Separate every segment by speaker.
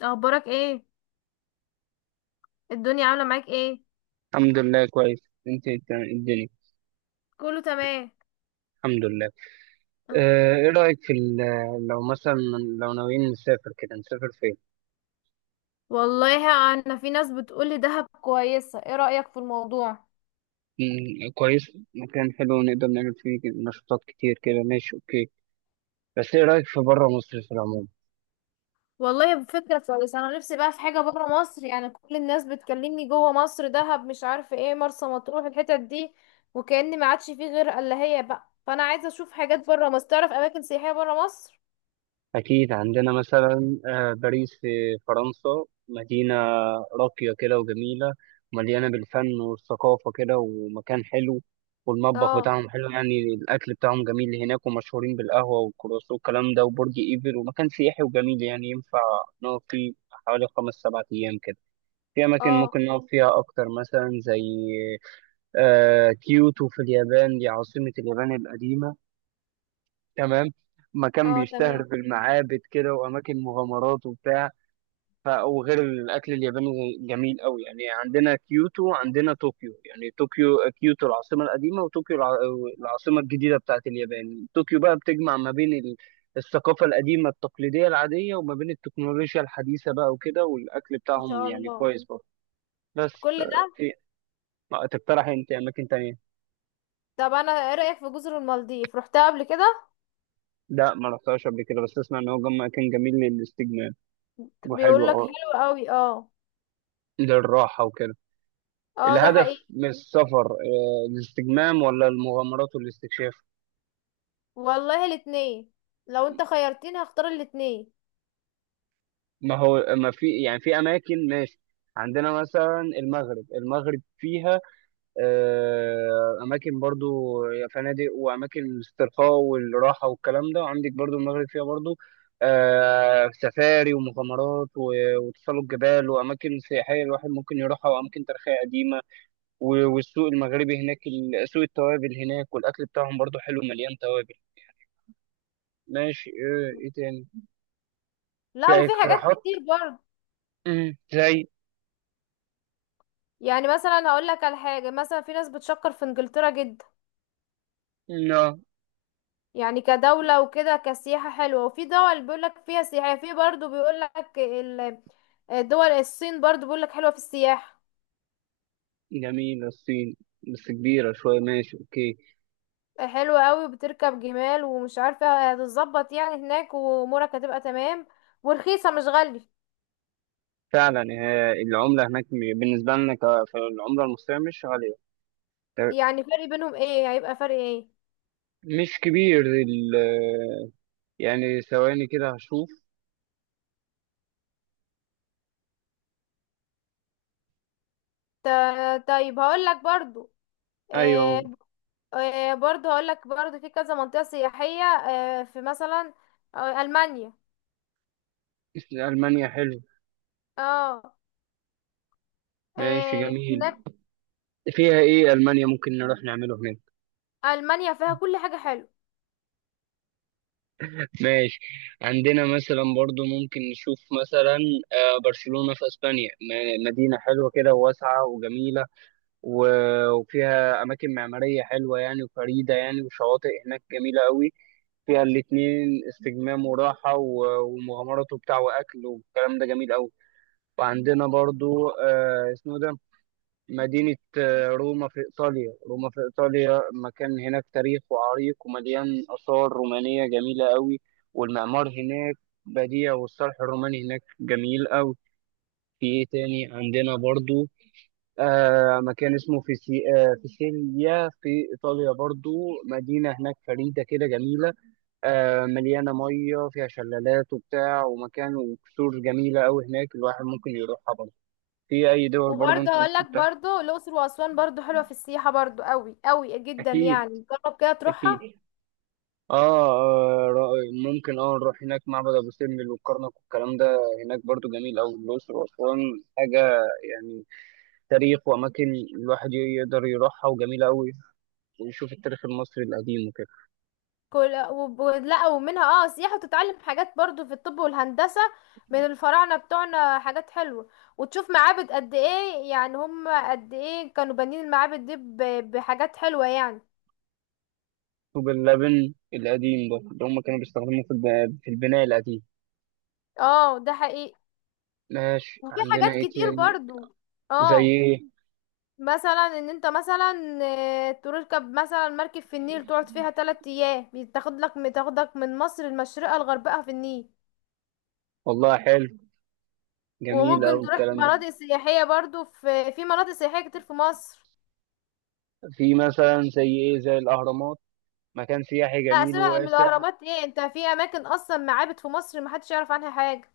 Speaker 1: اخبارك ايه؟ الدنيا عامله معاك ايه؟
Speaker 2: الحمد لله كويس. الدنيا.
Speaker 1: كله تمام.
Speaker 2: الحمد لله.
Speaker 1: آه.
Speaker 2: اه، ايه رأيك في لو مثلا لو ناويين نسافر كده نسافر فين؟
Speaker 1: والله، انا في ناس بتقولي دهب كويسه، ايه رايك في الموضوع؟
Speaker 2: كويس، مكان حلو نقدر نعمل فيه نشاطات كتير كده. ماشي، اوكي. بس ايه رأيك في بره مصر في العموم؟
Speaker 1: والله فكره كويسه، انا نفسي بقى في حاجه بره مصر، يعني كل الناس بتكلمني جوه مصر: دهب، مش عارفه ايه، مرسى مطروح، الحتت دي، وكأن ما عادش فيه غير الا هي بقى. فانا عايزه اشوف حاجات بره مصر، تعرف اماكن سياحيه بره مصر.
Speaker 2: أكيد عندنا مثلا باريس في فرنسا، مدينة راقية كده وجميلة ومليانة بالفن والثقافة كده، ومكان حلو. والمطبخ
Speaker 1: اه.
Speaker 2: بتاعهم حلو، يعني الأكل بتاعهم جميل هناك، ومشهورين بالقهوة والكرواسون والكلام ده وبرج إيفل، ومكان سياحي وجميل. يعني ينفع نقعد فيه حوالي 5-7 أيام كده. في أماكن
Speaker 1: اه.
Speaker 2: ممكن نقعد فيها أكتر، مثلا زي كيوتو في اليابان، دي عاصمة اليابان القديمة. تمام. مكان
Speaker 1: اه،
Speaker 2: بيشتهر
Speaker 1: تمام.
Speaker 2: بالمعابد كده وأماكن مغامرات وبتاع. وغير الأكل الياباني جميل قوي. يعني عندنا كيوتو، عندنا طوكيو. يعني طوكيو كيوتو العاصمة القديمة، وطوكيو العاصمة الجديدة بتاعت اليابان. طوكيو بقى بتجمع ما بين الثقافة القديمة التقليدية العادية، وما بين التكنولوجيا الحديثة بقى وكده. والأكل
Speaker 1: ان
Speaker 2: بتاعهم
Speaker 1: شاء
Speaker 2: يعني
Speaker 1: الله
Speaker 2: كويس برضه. بس
Speaker 1: كل ده.
Speaker 2: في. ما تقترح أنت أماكن تانية؟
Speaker 1: طب انا، ايه رايك في جزر المالديف؟ رحتها قبل كده؟
Speaker 2: لا، ما رحتهاش قبل كده، بس أسمع إن هو مكان جميل للاستجمام وحلو.
Speaker 1: بيقول لك
Speaker 2: أه،
Speaker 1: حلو قوي. اه.
Speaker 2: للراحة وكده.
Speaker 1: اه، ده
Speaker 2: الهدف
Speaker 1: حقيقي.
Speaker 2: من السفر الاستجمام ولا المغامرات والاستكشاف؟
Speaker 1: والله الاتنين. لو انت خيرتني هختار الاتنين.
Speaker 2: ما هو ما في، يعني في أماكن. ماشي. عندنا مثلا المغرب، المغرب فيها أماكن برضو، فنادق وأماكن الاسترخاء والراحة والكلام ده. وعندك برضو المغرب فيها برضو سفاري ومغامرات وتسلق جبال وأماكن سياحية الواحد ممكن يروحها، وأماكن تاريخية قديمة. والسوق المغربي هناك، سوق التوابل هناك، والأكل بتاعهم برضو حلو مليان توابل. ماشي. إيه، إيه تاني؟
Speaker 1: لا،
Speaker 2: في أي
Speaker 1: وفي حاجات
Speaker 2: اقتراحات؟
Speaker 1: كتير برضه.
Speaker 2: زي.
Speaker 1: يعني مثلا هقول لك على حاجه، مثلا في ناس بتشكر في انجلترا جدا،
Speaker 2: لا.
Speaker 1: يعني كدوله وكده كسياحه حلوه. وفي دول بيقول لك فيها سياحه، في برضه بيقول لك الدول الصين برضه بيقول لك حلوه في السياحه.
Speaker 2: جميلة الصين، بس كبيرة شوية. ماشي أوكي.
Speaker 1: حلوه قوي، وبتركب جمال، ومش عارفه هتتظبط يعني هناك، وامورك هتبقى تمام، ورخيصه مش غاليه.
Speaker 2: فعلا العملة هناك بالنسبة لنا فالعملة المصرية مش غالية. ت-
Speaker 1: يعني فرق بينهم ايه؟ هيبقى فرق ايه؟
Speaker 2: مش كبير يعني ثواني كده هشوف.
Speaker 1: طيب هقول لك برضو. آه،
Speaker 2: أيوه.
Speaker 1: برضه هقول لك برضه في كذا منطقة سياحية، في مثلا ألمانيا.
Speaker 2: ألمانيا حلو.
Speaker 1: اه.
Speaker 2: ماشي، جميل.
Speaker 1: هناك
Speaker 2: فيها إيه ألمانيا ممكن نروح نعمله هناك؟
Speaker 1: ألمانيا فيها كل حاجة حلوة.
Speaker 2: ماشي. عندنا مثلا برضو ممكن نشوف مثلا برشلونة في اسبانيا، مدينة حلوة كده وواسعة وجميلة. وفيها اماكن معمارية حلوة يعني وفريدة يعني، وشواطئ هناك جميلة قوي. فيها الاتنين، استجمام وراحة ومغامرات وبتاع واكل والكلام ده جميل قوي. وعندنا برضو آه، اسمه ده، مدينة روما في إيطاليا. مكان هناك تاريخ وعريق ومليان آثار رومانية جميلة قوي. والمعمار هناك بديع، والصرح الروماني هناك جميل قوي. في إيه تاني عندنا برضو؟ آه، مكان اسمه آه، فيسيليا في إيطاليا برضو. مدينة هناك فريدة كده، جميلة آه، مليانة مية، فيها شلالات وبتاع ومكان وكسور جميلة قوي هناك الواحد ممكن يروحها برضو. في أي دول برضو
Speaker 1: وبرضه
Speaker 2: أنت
Speaker 1: هقول
Speaker 2: ممكن
Speaker 1: لك
Speaker 2: تروح؟
Speaker 1: برضه الأقصر وأسوان برضه حلوة في السياحة برضه، قوي قوي جدا،
Speaker 2: أكيد.
Speaker 1: يعني جرب كده تروحها.
Speaker 2: أكيد. اه. آه، ممكن اه نروح هناك معبد ابو سمبل والكرنك والكلام ده، هناك برضو جميل. او الاقصر واسوان، حاجه يعني، تاريخ واماكن الواحد يقدر يروحها وجميله قوي، ويشوف التاريخ المصري القديم وكده.
Speaker 1: كل لا، ومنها سياحة، وتتعلم حاجات برضه في الطب والهندسة من الفراعنة بتوعنا حاجات حلوة. وتشوف معابد قد ايه، يعني هم قد ايه كانوا بانيين المعابد دي بحاجات حلوة يعني.
Speaker 2: طوب اللبن القديم برضو اللي هم كانوا بيستخدموه في في البناء القديم.
Speaker 1: اه، ده حقيقي.
Speaker 2: ماشي.
Speaker 1: وفي
Speaker 2: عندنا
Speaker 1: حاجات
Speaker 2: ايه
Speaker 1: كتير
Speaker 2: تاني؟
Speaker 1: برضو.
Speaker 2: زي
Speaker 1: اه.
Speaker 2: ايه؟
Speaker 1: مثلا ان انت مثلا تركب مثلا مركب في النيل، تقعد فيها تلات ايام، بتاخدك من مصر المشرقة لغربها في النيل.
Speaker 2: والله حلو، جميل
Speaker 1: وممكن
Speaker 2: أوي
Speaker 1: تروح
Speaker 2: الكلام ده.
Speaker 1: مناطق سياحية برضو، في مناطق سياحية كتير في مصر.
Speaker 2: في مثلا زي ايه، زي الاهرامات؟ مكان سياحي
Speaker 1: لا
Speaker 2: جميل
Speaker 1: سيبك من
Speaker 2: وواسع.
Speaker 1: الاهرامات، ايه انت، في اماكن اصلا معابد في مصر محدش يعرف عنها حاجة.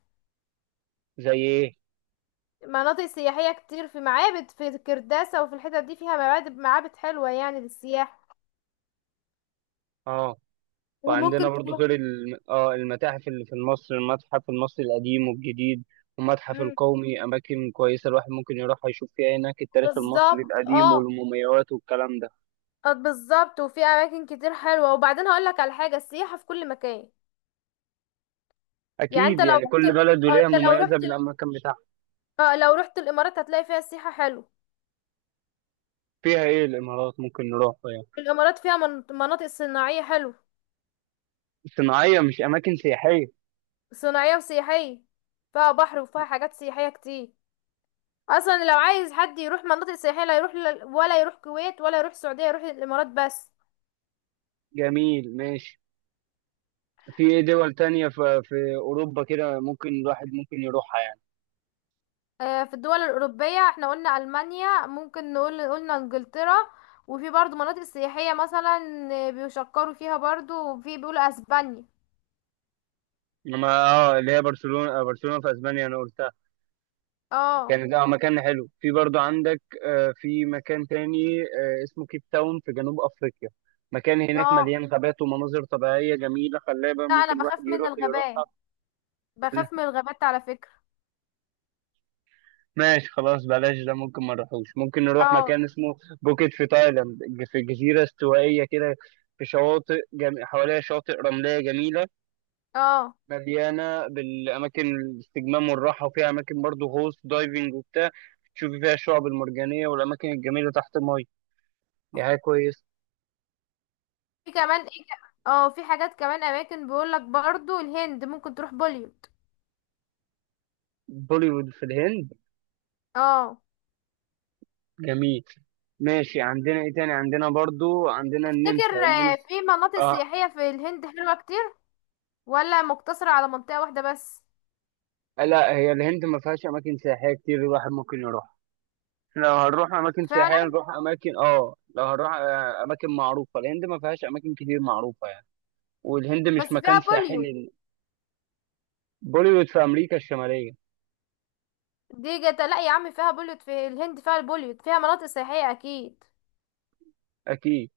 Speaker 2: زي ايه؟
Speaker 1: مناطق سياحية كتير، في معابد في الكرداسة، وفي الحتت دي فيها معابد معابد حلوة يعني للسياحة.
Speaker 2: اه. وعندنا
Speaker 1: وممكن
Speaker 2: برضو
Speaker 1: تروح.
Speaker 2: غير اه المتاحف اللي في مصر، المتحف المصري القديم والجديد والمتحف القومي، أماكن كويسة الواحد ممكن يروحها يشوف فيها هناك التاريخ المصري
Speaker 1: بالظبط،
Speaker 2: القديم
Speaker 1: اه.
Speaker 2: والمومياوات والكلام ده.
Speaker 1: بالظبط، وفي اماكن كتير حلوه. وبعدين هقول لك على حاجه: السياحه في كل مكان. يعني انت
Speaker 2: أكيد.
Speaker 1: لو
Speaker 2: يعني
Speaker 1: رحت
Speaker 2: كل بلد
Speaker 1: آه،
Speaker 2: وليها
Speaker 1: انت لو
Speaker 2: مميزة
Speaker 1: رحت
Speaker 2: بالأماكن بتاعها.
Speaker 1: آه، لو رحت الامارات هتلاقي فيها سياحه حلو.
Speaker 2: فيها إيه الإمارات ممكن نروحها يعني؟
Speaker 1: الامارات فيها مناطق صناعيه حلو.
Speaker 2: صناعية مش أماكن سياحية؟
Speaker 1: صناعيه وسياحيه، فيها بحر وفيها حاجات سياحيه كتير. اصلا لو عايز حد يروح مناطق سياحيه، لا يروح ولا يروح كويت، ولا يروح السعوديه، يروح الامارات بس.
Speaker 2: جميل، ماشي. في إيه دول تانية في أوروبا كده ممكن الواحد ممكن يروحها يعني؟
Speaker 1: في الدول الأوروبية احنا قلنا ألمانيا، ممكن نقول قلنا إنجلترا. وفي برضو مناطق سياحية مثلا بيشكروا فيها برضو، وفي بيقولوا أسبانيا.
Speaker 2: إنما اه اللي هي برشلونة، برشلونة في أسبانيا أنا قلت
Speaker 1: اه.
Speaker 2: كانت اه مكان حلو. في برضو عندك في مكان تاني اسمه كيب تاون في جنوب افريقيا. مكان هناك
Speaker 1: اه.
Speaker 2: مليان غابات ومناظر طبيعية جميلة خلابة
Speaker 1: لا، أنا
Speaker 2: ممكن الواحد
Speaker 1: بخاف من
Speaker 2: يروح
Speaker 1: الغابات،
Speaker 2: يروحها.
Speaker 1: بخاف من الغابات على فكرة.
Speaker 2: ماشي، خلاص بلاش ده، ممكن ما نروحوش. ممكن نروح مكان
Speaker 1: اه.
Speaker 2: اسمه بوكيت في تايلاند. في جزيرة استوائية كده، في شواطئ حواليها شواطئ رملية جميلة
Speaker 1: اه.
Speaker 2: مليانة بالأماكن الاستجمام والراحة. وفيها أماكن برضو غوص دايفنج وبتاع، تشوفي فيها الشعب المرجانية والأماكن الجميلة تحت المية. دي حاجة كويسة.
Speaker 1: في كمان ايه في حاجات كمان، أماكن بيقولك برضو الهند، ممكن تروح بوليوود.
Speaker 2: بوليوود في الهند.
Speaker 1: اه.
Speaker 2: جميل. ماشي، عندنا ايه تاني؟ عندنا برضو عندنا النمسا.
Speaker 1: تفتكر
Speaker 2: النمسا،
Speaker 1: في مناطق
Speaker 2: اه.
Speaker 1: سياحية في الهند حلوة كتير، ولا مقتصرة على منطقة واحدة بس؟
Speaker 2: لا، هي الهند ما فيهاش اماكن سياحيه كتير الواحد ممكن يروح. لو هنروح اماكن سياحيه
Speaker 1: فعلا.
Speaker 2: نروح اماكن، اه لو هنروح اماكن معروفه، الهند ما فيهاش اماكن كتير معروفه يعني. والهند
Speaker 1: بس
Speaker 2: مش
Speaker 1: فيها
Speaker 2: مكان
Speaker 1: بوليوود.
Speaker 2: ساحلي. بوليوود في امريكا الشماليه.
Speaker 1: دي جت! لا يا عم، فيها بوليوت، في الهند فيها البوليوت، فيها مناطق سياحية أكيد.
Speaker 2: اكيد.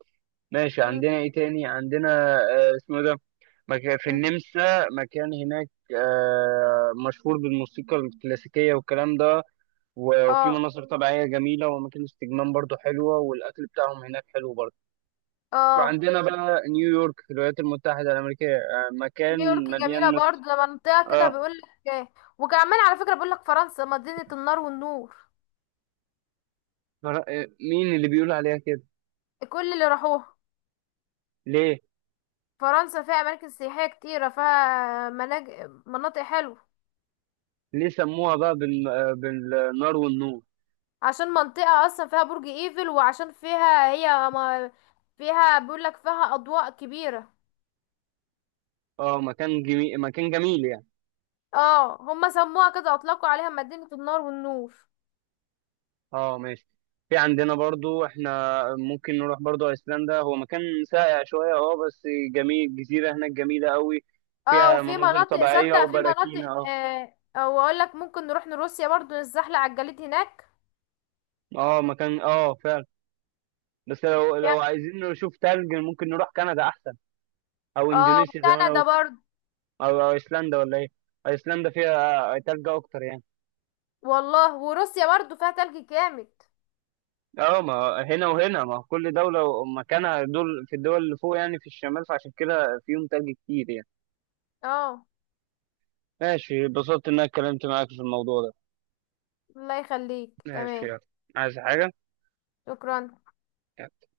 Speaker 2: ماشي.
Speaker 1: مم.
Speaker 2: عندنا ايه تاني؟ عندنا آه، اسمه ده، في
Speaker 1: مم.
Speaker 2: النمسا مكان هناك مشهور بالموسيقى الكلاسيكية والكلام ده. وفي
Speaker 1: اه.
Speaker 2: مناظر طبيعية جميلة وأماكن استجمام برضو حلوة، والأكل بتاعهم هناك حلو برضو.
Speaker 1: اه.
Speaker 2: وعندنا بقى نيويورك في الولايات المتحدة الأمريكية، مكان
Speaker 1: نيويورك جميلة
Speaker 2: مليان. مصر،
Speaker 1: برضه، ده منطقة كده
Speaker 2: آه
Speaker 1: بيقول لك إيه. وكمان على فكرة بيقول لك فرنسا مدينة النار والنور.
Speaker 2: آه، مين اللي بيقول عليها كده؟
Speaker 1: كل اللي راحوها.
Speaker 2: ليه؟
Speaker 1: فرنسا فيها أماكن سياحية كتيرة، فيها مناطق حلوة.
Speaker 2: ليه سموها بقى آه، بالنار والنور؟
Speaker 1: عشان منطقة أصلا فيها برج إيفل، وعشان فيها هي ما... فيها بيقول لك فيها أضواء كبيرة.
Speaker 2: اه، مكان جميل، مكان جميل يعني.
Speaker 1: اه، هما سموها كده، أطلقوا عليها مدينة النار والنور.
Speaker 2: اه، ماشي. في عندنا برضو احنا ممكن نروح برضو ايسلندا. هو مكان ساقع شوية اه، بس جميل. جزيرة هناك جميلة قوي.
Speaker 1: اه،
Speaker 2: فيها
Speaker 1: وفي
Speaker 2: مناظر
Speaker 1: مناطق
Speaker 2: طبيعية
Speaker 1: صدق، في
Speaker 2: وبراكين
Speaker 1: مناطق
Speaker 2: اه.
Speaker 1: او اقول لك ممكن نروح لروسيا برضو، نتزحلق على الجليد هناك.
Speaker 2: اه، مكان اه فعلا. بس لو لو
Speaker 1: جامد.
Speaker 2: عايزين نشوف تلج ممكن نروح كندا احسن. او
Speaker 1: اه،
Speaker 2: اندونيسيا زي ما انا
Speaker 1: وكندا
Speaker 2: قلت.
Speaker 1: برضو.
Speaker 2: او ايسلندا ولا ايه؟ ايسلندا فيها تلج اكتر يعني.
Speaker 1: والله وروسيا برضو فيها تلج جامد.
Speaker 2: اه، ما هنا وهنا ما هو كل دولة ومكانها. دول في الدول اللي فوق يعني في الشمال، فعشان كده فيهم تلج كتير يعني.
Speaker 1: اه.
Speaker 2: ماشي. اتبسطت ان انا اتكلمت معاك في الموضوع ده.
Speaker 1: الله يخليك،
Speaker 2: ماشي،
Speaker 1: تمام.
Speaker 2: يلا. عايز حاجة؟
Speaker 1: شكرا.